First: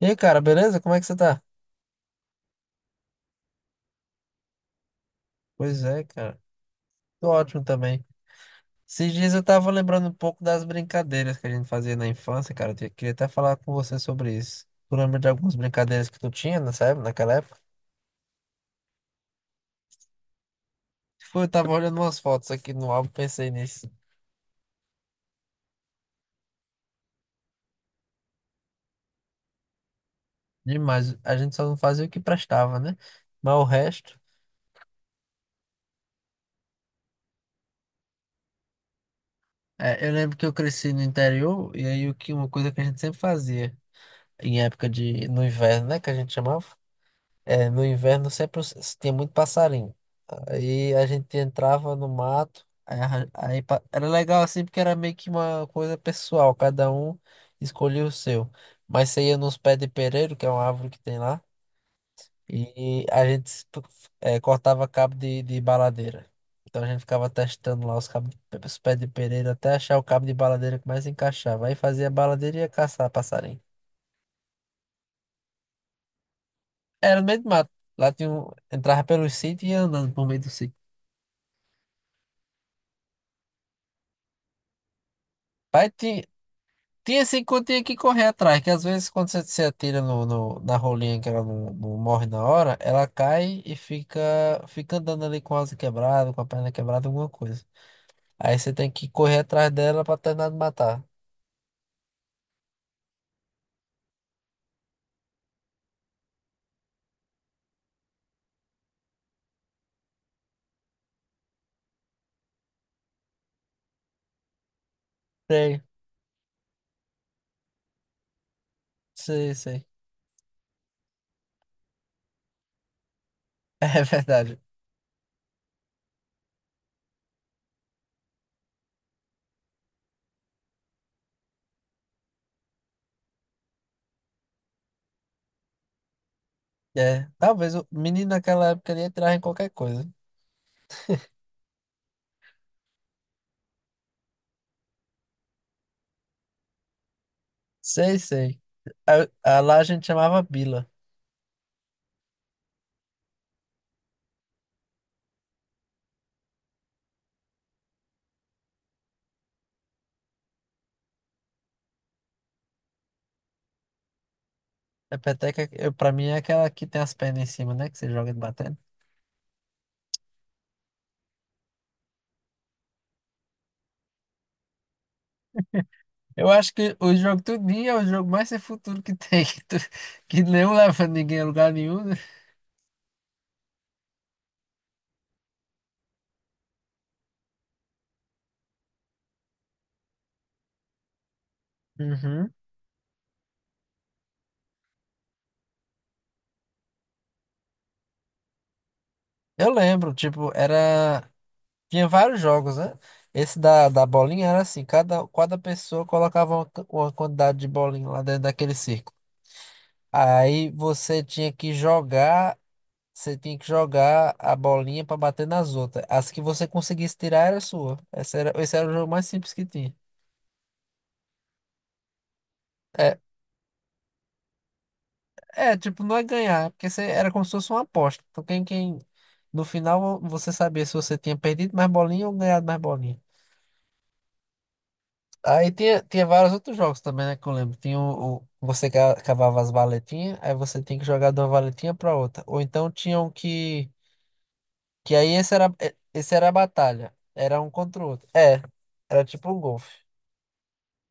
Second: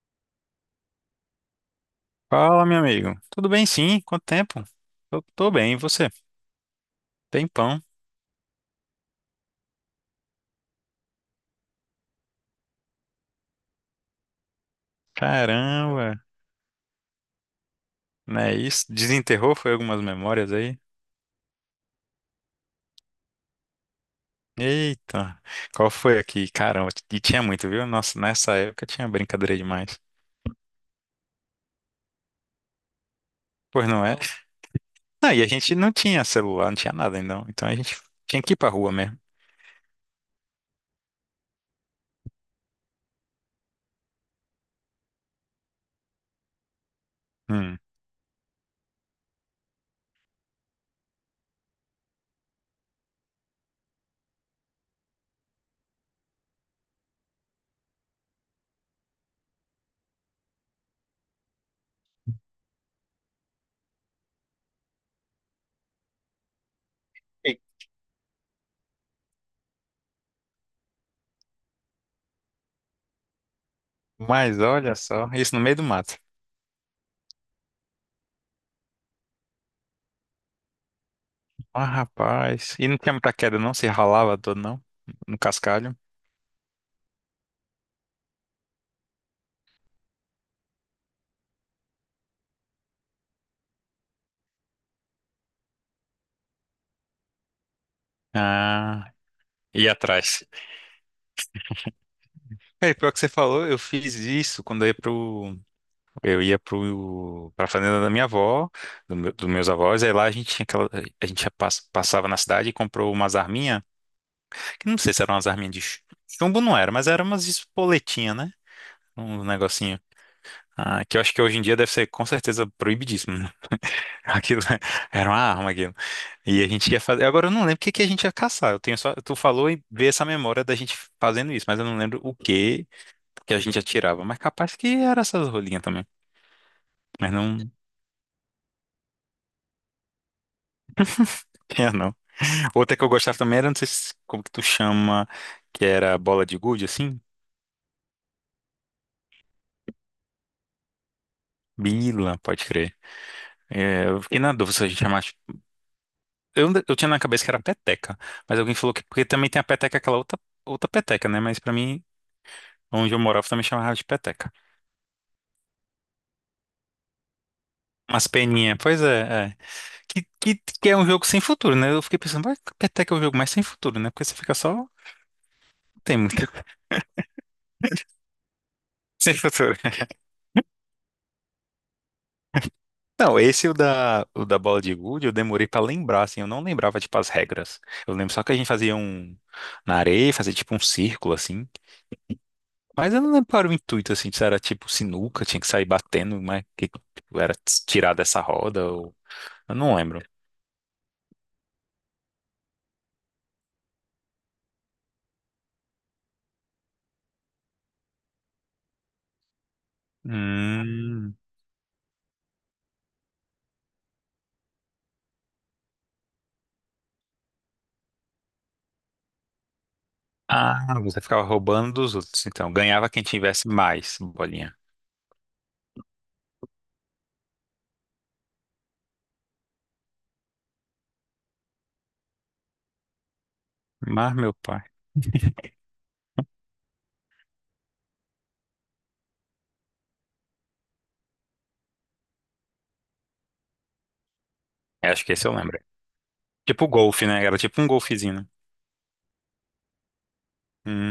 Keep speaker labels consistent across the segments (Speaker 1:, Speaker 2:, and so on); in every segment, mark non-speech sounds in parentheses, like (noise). Speaker 1: E aí, cara, beleza? Como é que você tá?
Speaker 2: Fala, meu amigo. Tudo bem, sim? Quanto tempo? Eu tô bem, e
Speaker 1: Pois é,
Speaker 2: você?
Speaker 1: cara. Tô ótimo
Speaker 2: Tempão.
Speaker 1: também. Esses dias eu tava lembrando um pouco das brincadeiras que a gente fazia na infância, cara. Queria até falar com você sobre isso. Tu lembra de algumas brincadeiras
Speaker 2: Caramba,
Speaker 1: que tu tinha nessa época, naquela época?
Speaker 2: né? Isso desenterrou foi algumas memórias aí.
Speaker 1: Foi, eu tava olhando umas fotos aqui no álbum, pensei nisso.
Speaker 2: Eita, qual foi aqui? Caramba, e tinha muito, viu? Nossa, nessa época tinha brincadeira demais.
Speaker 1: Demais. A gente só não fazia o que prestava, né? Mas o
Speaker 2: Pois não é?
Speaker 1: resto.
Speaker 2: Não, e a gente não tinha celular, não tinha nada então. Então a gente tinha que ir pra rua mesmo.
Speaker 1: É, eu lembro que eu cresci no interior, e aí o que, uma coisa que a gente sempre fazia, em época de, no inverno, né? Que a gente chamava. É,
Speaker 2: Hum.
Speaker 1: no inverno sempre tinha muito passarinho. Aí a gente entrava no mato, aí, era legal assim porque era meio que uma coisa pessoal, cada um escolhia o seu. Mas você ia nos pés de pereiro, que é uma árvore que tem lá, e a gente cortava cabo de baladeira. Então a gente ficava
Speaker 2: E-
Speaker 1: testando lá os pés de pereiro até achar o cabo de baladeira que mais encaixava. Aí fazia baladeira e ia caçar passarinho.
Speaker 2: Mas olha só, isso no meio do mato.
Speaker 1: Era no meio do mato. Lá tinha um, entrava pelos sítios e ia andando por meio do sítio.
Speaker 2: Ah, rapaz. E não tinha muita queda, não? Se ralava todo, não? No
Speaker 1: Vai
Speaker 2: cascalho?
Speaker 1: ter, tem esse encontrinho que correr atrás, que às vezes quando você se atira no, na rolinha que ela não morre na hora, ela cai e fica, fica andando ali com a asa quebrada, com a perna quebrada, alguma coisa. Aí você tem que
Speaker 2: Ah,
Speaker 1: correr atrás
Speaker 2: ia
Speaker 1: dela pra
Speaker 2: atrás.
Speaker 1: terminar de matar.
Speaker 2: É, pior que você falou, eu fiz isso quando eu ia pro, pra fazenda dos meus avós, aí lá a gente tinha aquela, a gente ia passava na cidade e comprou umas arminhas, que não sei se eram umas arminhas de
Speaker 1: Sei,
Speaker 2: chumbo, não era, mas eram umas espoletinhas, né? Um
Speaker 1: sei, sei. (laughs)
Speaker 2: negocinho. Ah, que eu acho que hoje em dia deve ser com certeza proibidíssimo, né?
Speaker 1: É verdade.
Speaker 2: Aquilo (laughs) era uma arma, aquilo. E a gente ia fazer. Agora eu não lembro o que que a gente ia caçar. Eu tenho só. Tu falou e veio essa memória da gente fazendo isso, mas eu não lembro o que que a gente atirava. Mas capaz que era essas rolinhas também.
Speaker 1: É,
Speaker 2: Mas não
Speaker 1: talvez o menino naquela época ali entrava em qualquer coisa.
Speaker 2: (laughs) tinha, não. Outra que eu gostava também era, não sei se- como que tu chama, que era bola de gude, assim?
Speaker 1: Sei, sei. A lá a gente chamava Bila.
Speaker 2: Bila, pode crer. É, eu fiquei na dúvida se a gente chamasse. Eu tinha na cabeça que era peteca, mas alguém falou que. Porque também tem a peteca, aquela outra, outra peteca, né? Mas pra mim, onde eu morava, também chamava de peteca.
Speaker 1: A peteca, eu, pra mim, é aquela que tem as pernas em cima, né? Que você
Speaker 2: Umas
Speaker 1: joga de
Speaker 2: peninhas,
Speaker 1: batendo.
Speaker 2: pois é, é. Que é um jogo sem futuro, né? Eu fiquei pensando, vai, até que é um jogo mais sem futuro, né? Porque você fica só. Não tem muito.
Speaker 1: Eu
Speaker 2: (laughs)
Speaker 1: acho que o jogo Tudinho é o jogo mais sem futuro que
Speaker 2: Sem
Speaker 1: tem, (laughs) que,
Speaker 2: futuro.
Speaker 1: tu- que não leva ninguém a lugar nenhum, né?
Speaker 2: Não, esse o da bola de gude, eu demorei pra lembrar, assim, eu não lembrava, tipo, as regras. Eu lembro só que a gente fazia um. Na areia, fazia tipo um círculo, assim.
Speaker 1: Uhum.
Speaker 2: Mas eu não lembro qual era o intuito, assim, se era tipo sinuca, tinha que sair batendo, mas que tipo, era tirar dessa roda, ou.
Speaker 1: Eu
Speaker 2: Eu não
Speaker 1: lembro,
Speaker 2: lembro.
Speaker 1: tipo, era. Tinha vários jogos, né? Esse da bolinha era assim, cada pessoa colocava uma quantidade de bolinha lá dentro daquele círculo. Aí você
Speaker 2: Hum.
Speaker 1: tinha que jogar, você tinha que jogar a bolinha pra bater nas outras. As que você conseguisse tirar era sua. Esse era o jogo mais simples que tinha.
Speaker 2: Ah, você ficava roubando dos outros, então. Ganhava
Speaker 1: É,
Speaker 2: quem tivesse mais bolinha.
Speaker 1: é, tipo, não é ganhar, é porque você, era como se fosse uma aposta. Então, quem, no final, você sabia se você tinha perdido mais bolinha ou ganhado mais bolinha.
Speaker 2: Mas, meu pai.
Speaker 1: Aí tinha vários outros jogos também, né, que eu lembro. Tinha você cavava as valetinhas, aí você tinha que jogar de uma valetinha pra outra. Ou então tinham que,
Speaker 2: Eu
Speaker 1: que
Speaker 2: acho
Speaker 1: aí
Speaker 2: que esse eu
Speaker 1: esse era,
Speaker 2: lembro.
Speaker 1: eh, esse era a
Speaker 2: Tipo
Speaker 1: batalha,
Speaker 2: golfe, né? Era
Speaker 1: era um
Speaker 2: tipo um
Speaker 1: contra o outro.
Speaker 2: golfezinho, né?
Speaker 1: É, era tipo um golfe.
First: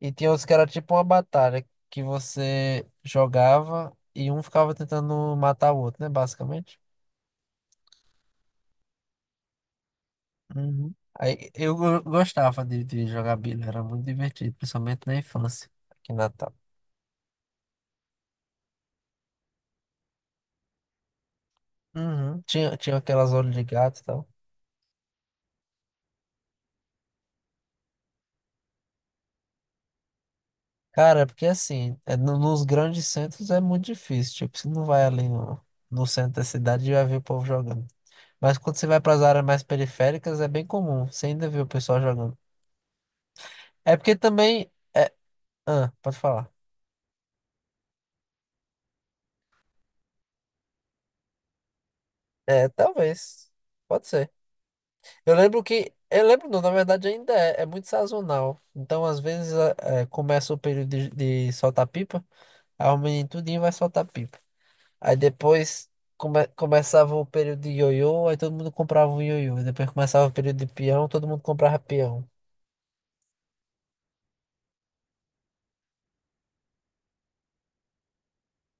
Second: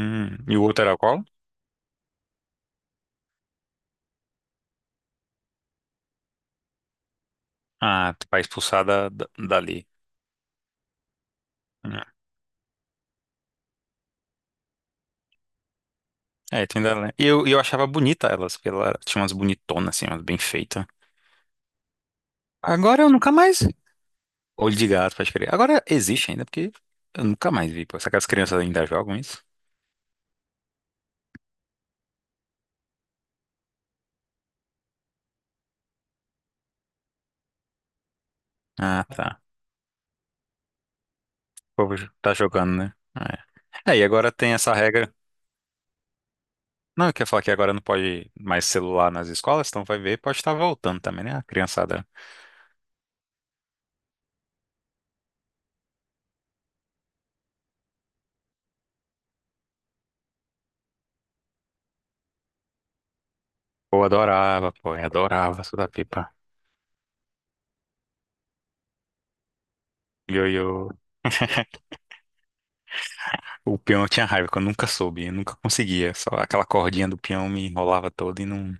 Speaker 1: E tinha outros que
Speaker 2: E o
Speaker 1: era
Speaker 2: outro
Speaker 1: tipo
Speaker 2: era
Speaker 1: uma
Speaker 2: qual?
Speaker 1: batalha, que você jogava e um ficava tentando matar o outro, né, basicamente.
Speaker 2: Ah, pra expulsar dali.
Speaker 1: Uhum. Aí eu
Speaker 2: Hum.
Speaker 1: go- gostava de jogar bilha, era muito divertido, principalmente na infância, aqui em Natal.
Speaker 2: É, tu ainda lembra. E eu achava bonita elas, porque ela tinha umas bonitonas, assim, umas bem feitas.
Speaker 1: Uhum. Tinha
Speaker 2: Agora eu nunca
Speaker 1: aquelas olhos
Speaker 2: mais.
Speaker 1: de gato e tal.
Speaker 2: Olho de gato, pode crer. Agora existe ainda, porque eu nunca mais vi. Pô. Será que as crianças ainda jogam isso?
Speaker 1: Cara, é porque assim, nos grandes centros é muito difícil. Tipo, você não vai ali no centro da cidade e vai ver o povo jogando. Mas quando você vai
Speaker 2: Ah,
Speaker 1: para as
Speaker 2: tá.
Speaker 1: áreas mais periféricas, é bem comum. Você ainda vê o
Speaker 2: O povo
Speaker 1: pessoal
Speaker 2: tá
Speaker 1: jogando.
Speaker 2: jogando, né? É.
Speaker 1: É
Speaker 2: É, e
Speaker 1: porque
Speaker 2: agora tem
Speaker 1: também.
Speaker 2: essa
Speaker 1: É,
Speaker 2: regra.
Speaker 1: ah, pode falar.
Speaker 2: Não, eu queria falar que agora não pode mais celular nas escolas, então vai ver, pode estar voltando também, né? A criançada.
Speaker 1: É, talvez. Pode ser. Eu lembro que. Não, na verdade ainda é muito sazonal. Então, às vezes, começa o período de soltar pipa, aí o menino tudinho vai
Speaker 2: Pô,
Speaker 1: soltar pipa.
Speaker 2: adorava, pô, eu
Speaker 1: Aí
Speaker 2: adorava
Speaker 1: depois
Speaker 2: soltar pipa.
Speaker 1: começava o período de ioiô, aí todo mundo comprava um ioiô. Depois começava o período de
Speaker 2: Yo-yo.
Speaker 1: peão, todo mundo comprava
Speaker 2: (laughs)
Speaker 1: peão.
Speaker 2: O peão eu tinha raiva, que eu nunca soube, eu nunca conseguia. Só aquela cordinha do peão me enrolava toda e não,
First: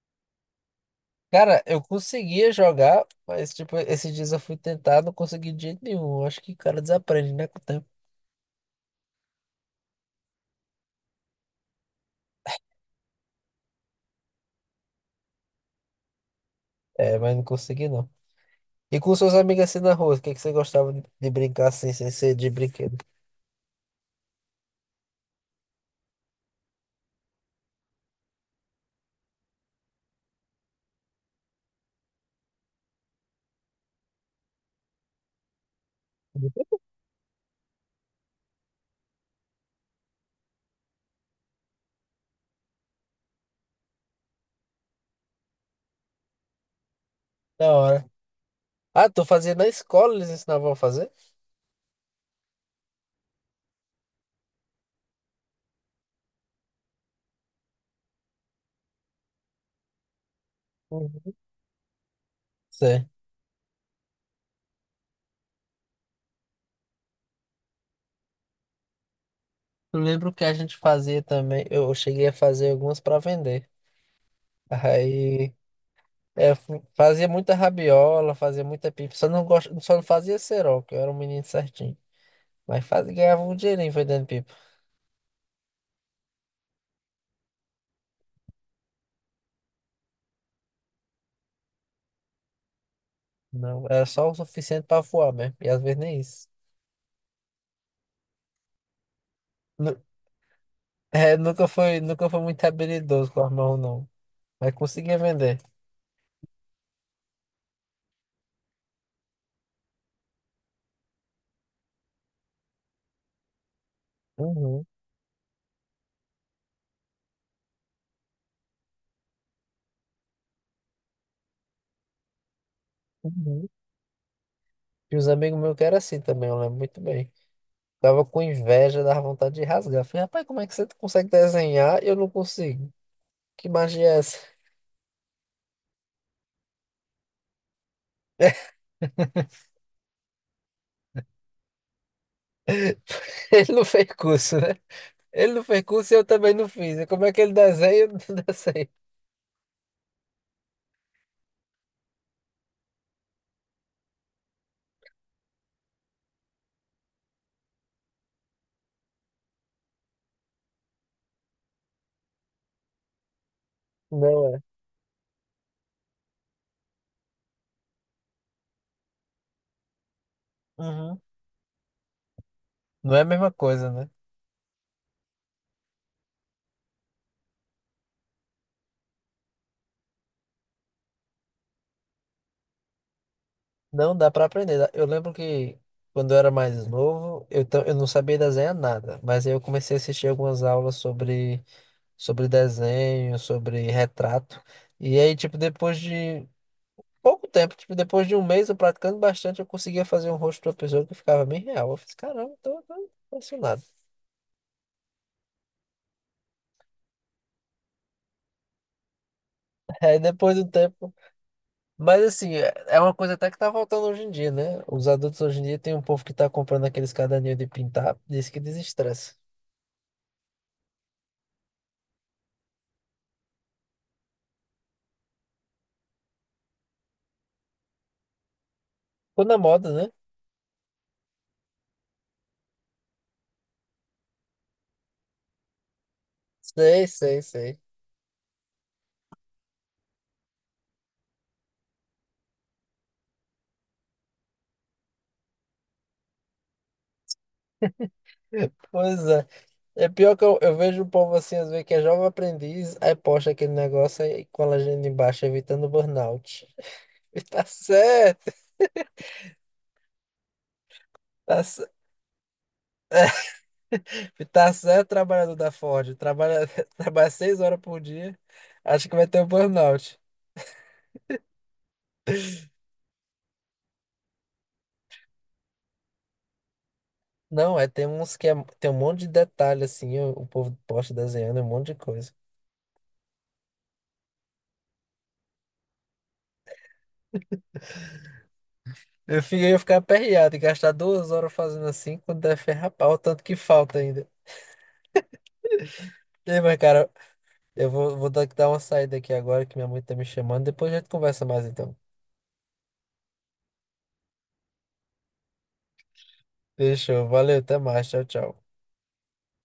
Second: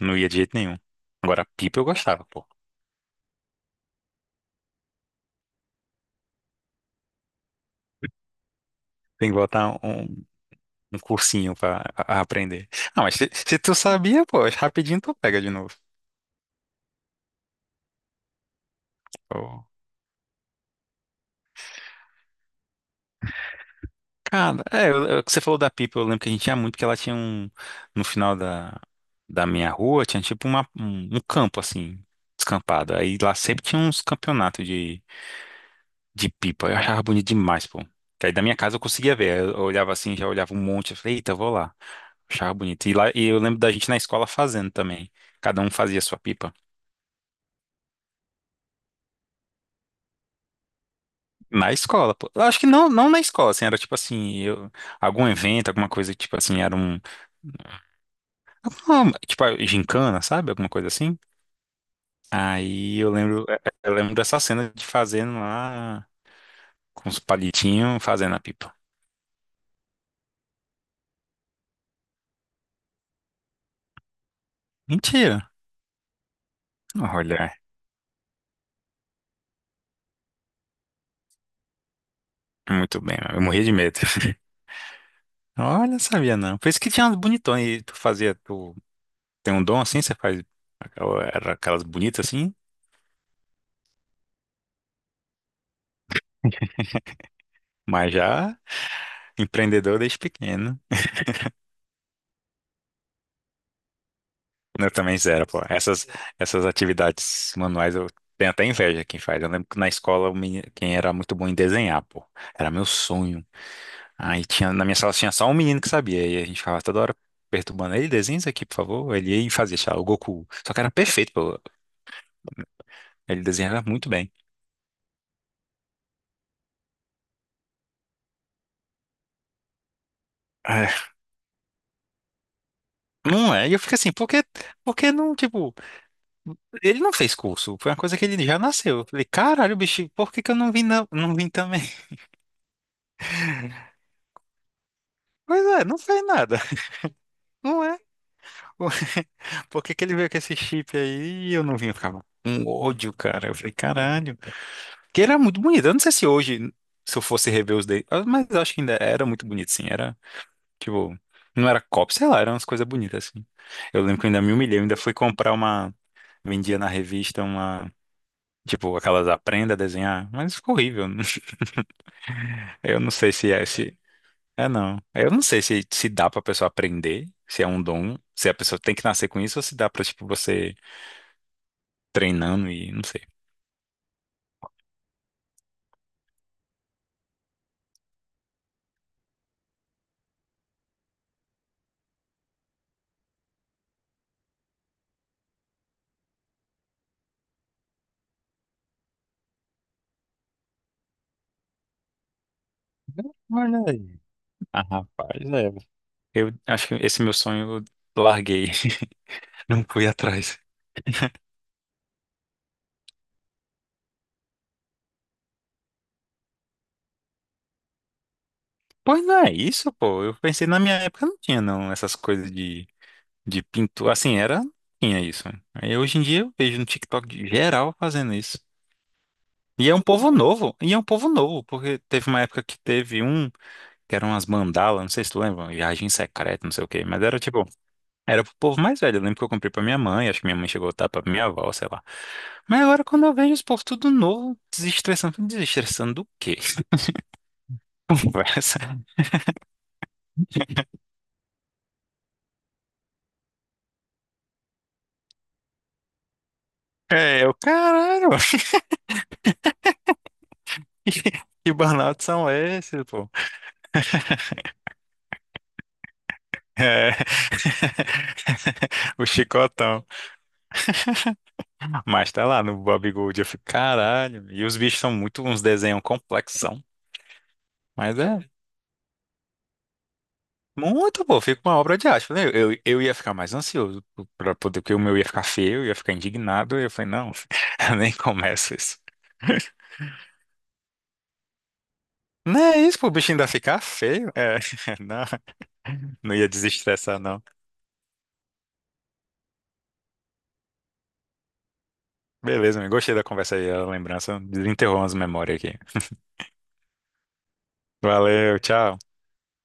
Speaker 2: não ia de jeito nenhum. Agora,
Speaker 1: Cara,
Speaker 2: pipa
Speaker 1: eu
Speaker 2: eu gostava, pô.
Speaker 1: conseguia jogar, mas, tipo, esses dias eu fui tentar, não consegui de jeito nenhum. Eu acho que o cara desaprende, né, com o tempo.
Speaker 2: Tem que botar um, um cursinho pra aprender. Ah, mas se tu sabia, pô, rapidinho tu pega de novo.
Speaker 1: É, mas não consegui, não. E com suas
Speaker 2: Pô.
Speaker 1: amigas assim na rua, o que é que você gostava de brincar assim, sem ser de brinquedo?
Speaker 2: Cara, é, você falou da pipa, eu lembro que a gente tinha muito, que ela tinha um. No final da minha rua, tinha tipo um campo assim, descampado. Aí lá sempre tinha uns campeonatos de. De pipa. Eu achava bonito demais, pô. Que aí da minha casa eu conseguia ver. Eu olhava assim, já olhava um monte. Eu falei, eita, eu vou lá. Achava bonito. E lá, e eu lembro da gente na escola fazendo também. Cada um fazia a sua pipa.
Speaker 1: Da hora. Ah, tu fazia na escola, eles ensinavam a fazer?
Speaker 2: Na escola, pô. Eu acho que não, não na escola, assim, era tipo assim, eu, algum evento, alguma coisa, que, tipo assim, era um. Tipo, a gincana, sabe? Alguma coisa assim.
Speaker 1: Uhum.
Speaker 2: Aí
Speaker 1: Sei.
Speaker 2: eu lembro, eu lembro dessa cena de fazendo lá com os palitinhos, fazendo a pipa.
Speaker 1: Eu lembro que a gente fazia também, eu cheguei a fazer algumas para vender.
Speaker 2: Mentira.
Speaker 1: Aí. É, eu fazia
Speaker 2: Olha,
Speaker 1: muita rabiola, fazia muita pipa. Só não fazia cerol, que eu era um menino certinho.
Speaker 2: é
Speaker 1: Mas
Speaker 2: muito
Speaker 1: fazia,
Speaker 2: bem. Eu
Speaker 1: ganhava um
Speaker 2: morria de
Speaker 1: dinheirinho
Speaker 2: medo.
Speaker 1: vendendo
Speaker 2: (laughs)
Speaker 1: pipa.
Speaker 2: Olha, sabia não. Por isso que tinha umas bonitões. E tu fazia, tu tem um dom assim, você faz era aquelas bonitas assim,
Speaker 1: Não, era só o suficiente pra voar mesmo. E às vezes nem isso.
Speaker 2: mas já empreendedor
Speaker 1: Nu-
Speaker 2: desde pequeno.
Speaker 1: nunca foi muito habilidoso com a mão, não. Mas
Speaker 2: Eu também
Speaker 1: conseguia
Speaker 2: zero,
Speaker 1: vender.
Speaker 2: pô. Essas atividades manuais eu tenho até inveja quem faz. Eu lembro que na escola o quem era muito bom em desenhar, pô. Era meu sonho. Aí tinha,
Speaker 1: Uhum,
Speaker 2: na minha sala tinha só um menino que sabia. E a gente ficava toda hora perturbando ele, desenha isso aqui, por favor. Ele ia e fazia, sei lá, o Goku. Só que era perfeito, pô. Ele
Speaker 1: uhum.
Speaker 2: desenhava muito bem.
Speaker 1: E os amigos meus que eram assim também, eu lembro muito bem. Tava com inveja, dava vontade de rasgar. Falei, rapaz, como é que você consegue desenhar e eu não consigo?
Speaker 2: Não
Speaker 1: Que
Speaker 2: é, e eu fico
Speaker 1: magia
Speaker 2: assim,
Speaker 1: é essa?
Speaker 2: por que não, tipo, ele não fez curso, foi uma coisa que ele já nasceu. Eu falei, caralho, bicho, por que que eu não vim, não, não vim também? (laughs)
Speaker 1: (laughs) Ele não fez curso, né? Ele não
Speaker 2: Pois
Speaker 1: fez
Speaker 2: é, não
Speaker 1: curso e
Speaker 2: fez
Speaker 1: eu também
Speaker 2: nada,
Speaker 1: não fiz. Como é que ele
Speaker 2: não
Speaker 1: desenha (laughs)
Speaker 2: é?
Speaker 1: e eu não (laughs) desenho?
Speaker 2: (laughs) Por que que ele veio com esse chip aí e eu não vim? Eu ficava um ódio, cara. Eu falei, caralho. Que era muito bonito, eu não sei se hoje, se eu fosse rever os dele, mas eu acho que ainda era muito bonito, sim, era, tipo, não era cópia, sei lá, eram umas coisas bonitas, assim. Eu lembro que eu ainda
Speaker 1: Não
Speaker 2: me
Speaker 1: é.
Speaker 2: humilhei, eu ainda fui comprar uma, vendia na revista uma. Tipo, aquelas aprenda a desenhar, mas ficou horrível.
Speaker 1: Uhum.
Speaker 2: (laughs) Eu não
Speaker 1: Não é a
Speaker 2: sei
Speaker 1: mesma
Speaker 2: se é
Speaker 1: coisa,
Speaker 2: se
Speaker 1: né?
Speaker 2: é não. Eu não sei se se dá pra pessoa aprender, se é um dom, se a pessoa tem que nascer com isso ou se dá pra tipo você treinando e não sei.
Speaker 1: Não dá pra aprender. Eu lembro que quando eu era mais novo, eu não sabia desenhar nada. Mas aí eu comecei a assistir algumas aulas sobre desenho, sobre retrato. E aí, tipo, depois de pouco tempo, tipo, depois de um mês eu praticando bastante, eu conseguia fazer um rosto de uma pessoa que ficava bem real. Eu fiz, caramba, tô
Speaker 2: Olha
Speaker 1: impressionado.
Speaker 2: aí. Ah, rapaz, é. Eu acho que esse meu sonho eu larguei, (laughs) não
Speaker 1: (laughs)
Speaker 2: fui
Speaker 1: Aí depois
Speaker 2: atrás.
Speaker 1: do tempo. Mas assim, é uma coisa até que tá faltando hoje em dia, né? Os adultos hoje em dia tem um povo que tá comprando aqueles caderninhos de pintar, diz que
Speaker 2: Pois
Speaker 1: desestressa.
Speaker 2: não é isso, pô. Eu pensei na minha época não tinha não essas coisas de pintura, assim, era tinha isso. Aí hoje em dia eu vejo no TikTok de geral fazendo isso.
Speaker 1: Ficou na moda, né?
Speaker 2: E é um povo novo, porque teve uma época que teve um, que eram umas mandalas, não sei se tu lembra, viagem secreta, não sei o quê,
Speaker 1: Sei,
Speaker 2: mas era
Speaker 1: sei,
Speaker 2: tipo,
Speaker 1: sei.
Speaker 2: era pro povo mais velho. Eu lembro que eu comprei pra minha mãe, acho que minha mãe chegou a dar pra minha avó, sei lá. Mas agora quando eu vejo esse povo tudo novo, desestressando, desestressando do quê? (laughs) Conversa.
Speaker 1: Pois é. É pior que eu vejo o povo assim, às vezes, que é jovem aprendiz, aí posta aquele negócio aí com a legenda embaixo, evitando burnout. (laughs) E
Speaker 2: É, eu,
Speaker 1: tá
Speaker 2: caralho,
Speaker 1: certo,
Speaker 2: (laughs) que
Speaker 1: tá,
Speaker 2: que
Speaker 1: cer-
Speaker 2: burnout são esses, pô?
Speaker 1: (laughs) e tá certo, trabalhador da Ford. Trabalha, (laughs)
Speaker 2: É.
Speaker 1: trabalha 6 horas por dia, acho
Speaker 2: (laughs)
Speaker 1: que
Speaker 2: O
Speaker 1: vai ter o
Speaker 2: chicotão.
Speaker 1: burnout.
Speaker 2: Mas tá lá no Bob Gold, eu fico, caralho. E os bichos são muito uns desenhos complexos.
Speaker 1: Não, é, tem
Speaker 2: Mas
Speaker 1: uns que
Speaker 2: é
Speaker 1: é, tem um monte de detalhe, assim, o povo posta
Speaker 2: muito bom,
Speaker 1: desenhando,
Speaker 2: fica
Speaker 1: um
Speaker 2: uma
Speaker 1: monte de
Speaker 2: obra de
Speaker 1: coisa.
Speaker 2: arte, né? Eu ia ficar mais ansioso para poder, porque o meu ia ficar feio, eu ia ficar indignado. E eu falei, não, (laughs) eu nem começo isso.
Speaker 1: Eu ficar aperreado e gastar 2 horas fazendo assim, quando der
Speaker 2: Não é
Speaker 1: ferrar
Speaker 2: isso, pô, o
Speaker 1: pau, o
Speaker 2: bichinho
Speaker 1: tanto
Speaker 2: ainda
Speaker 1: que
Speaker 2: ficar
Speaker 1: falta ainda.
Speaker 2: feio. É, (laughs) não, não ia
Speaker 1: Ei, mas cara,
Speaker 2: desestressar, não.
Speaker 1: eu vou dar uma saída aqui agora, que minha mãe tá me chamando, depois a gente conversa mais então.
Speaker 2: Beleza, amigo, gostei da conversa aí, a lembrança. Desenterrou umas memórias aqui.
Speaker 1: Fechou, valeu, até mais, tchau,
Speaker 2: Valeu,
Speaker 1: tchau.
Speaker 2: tchau.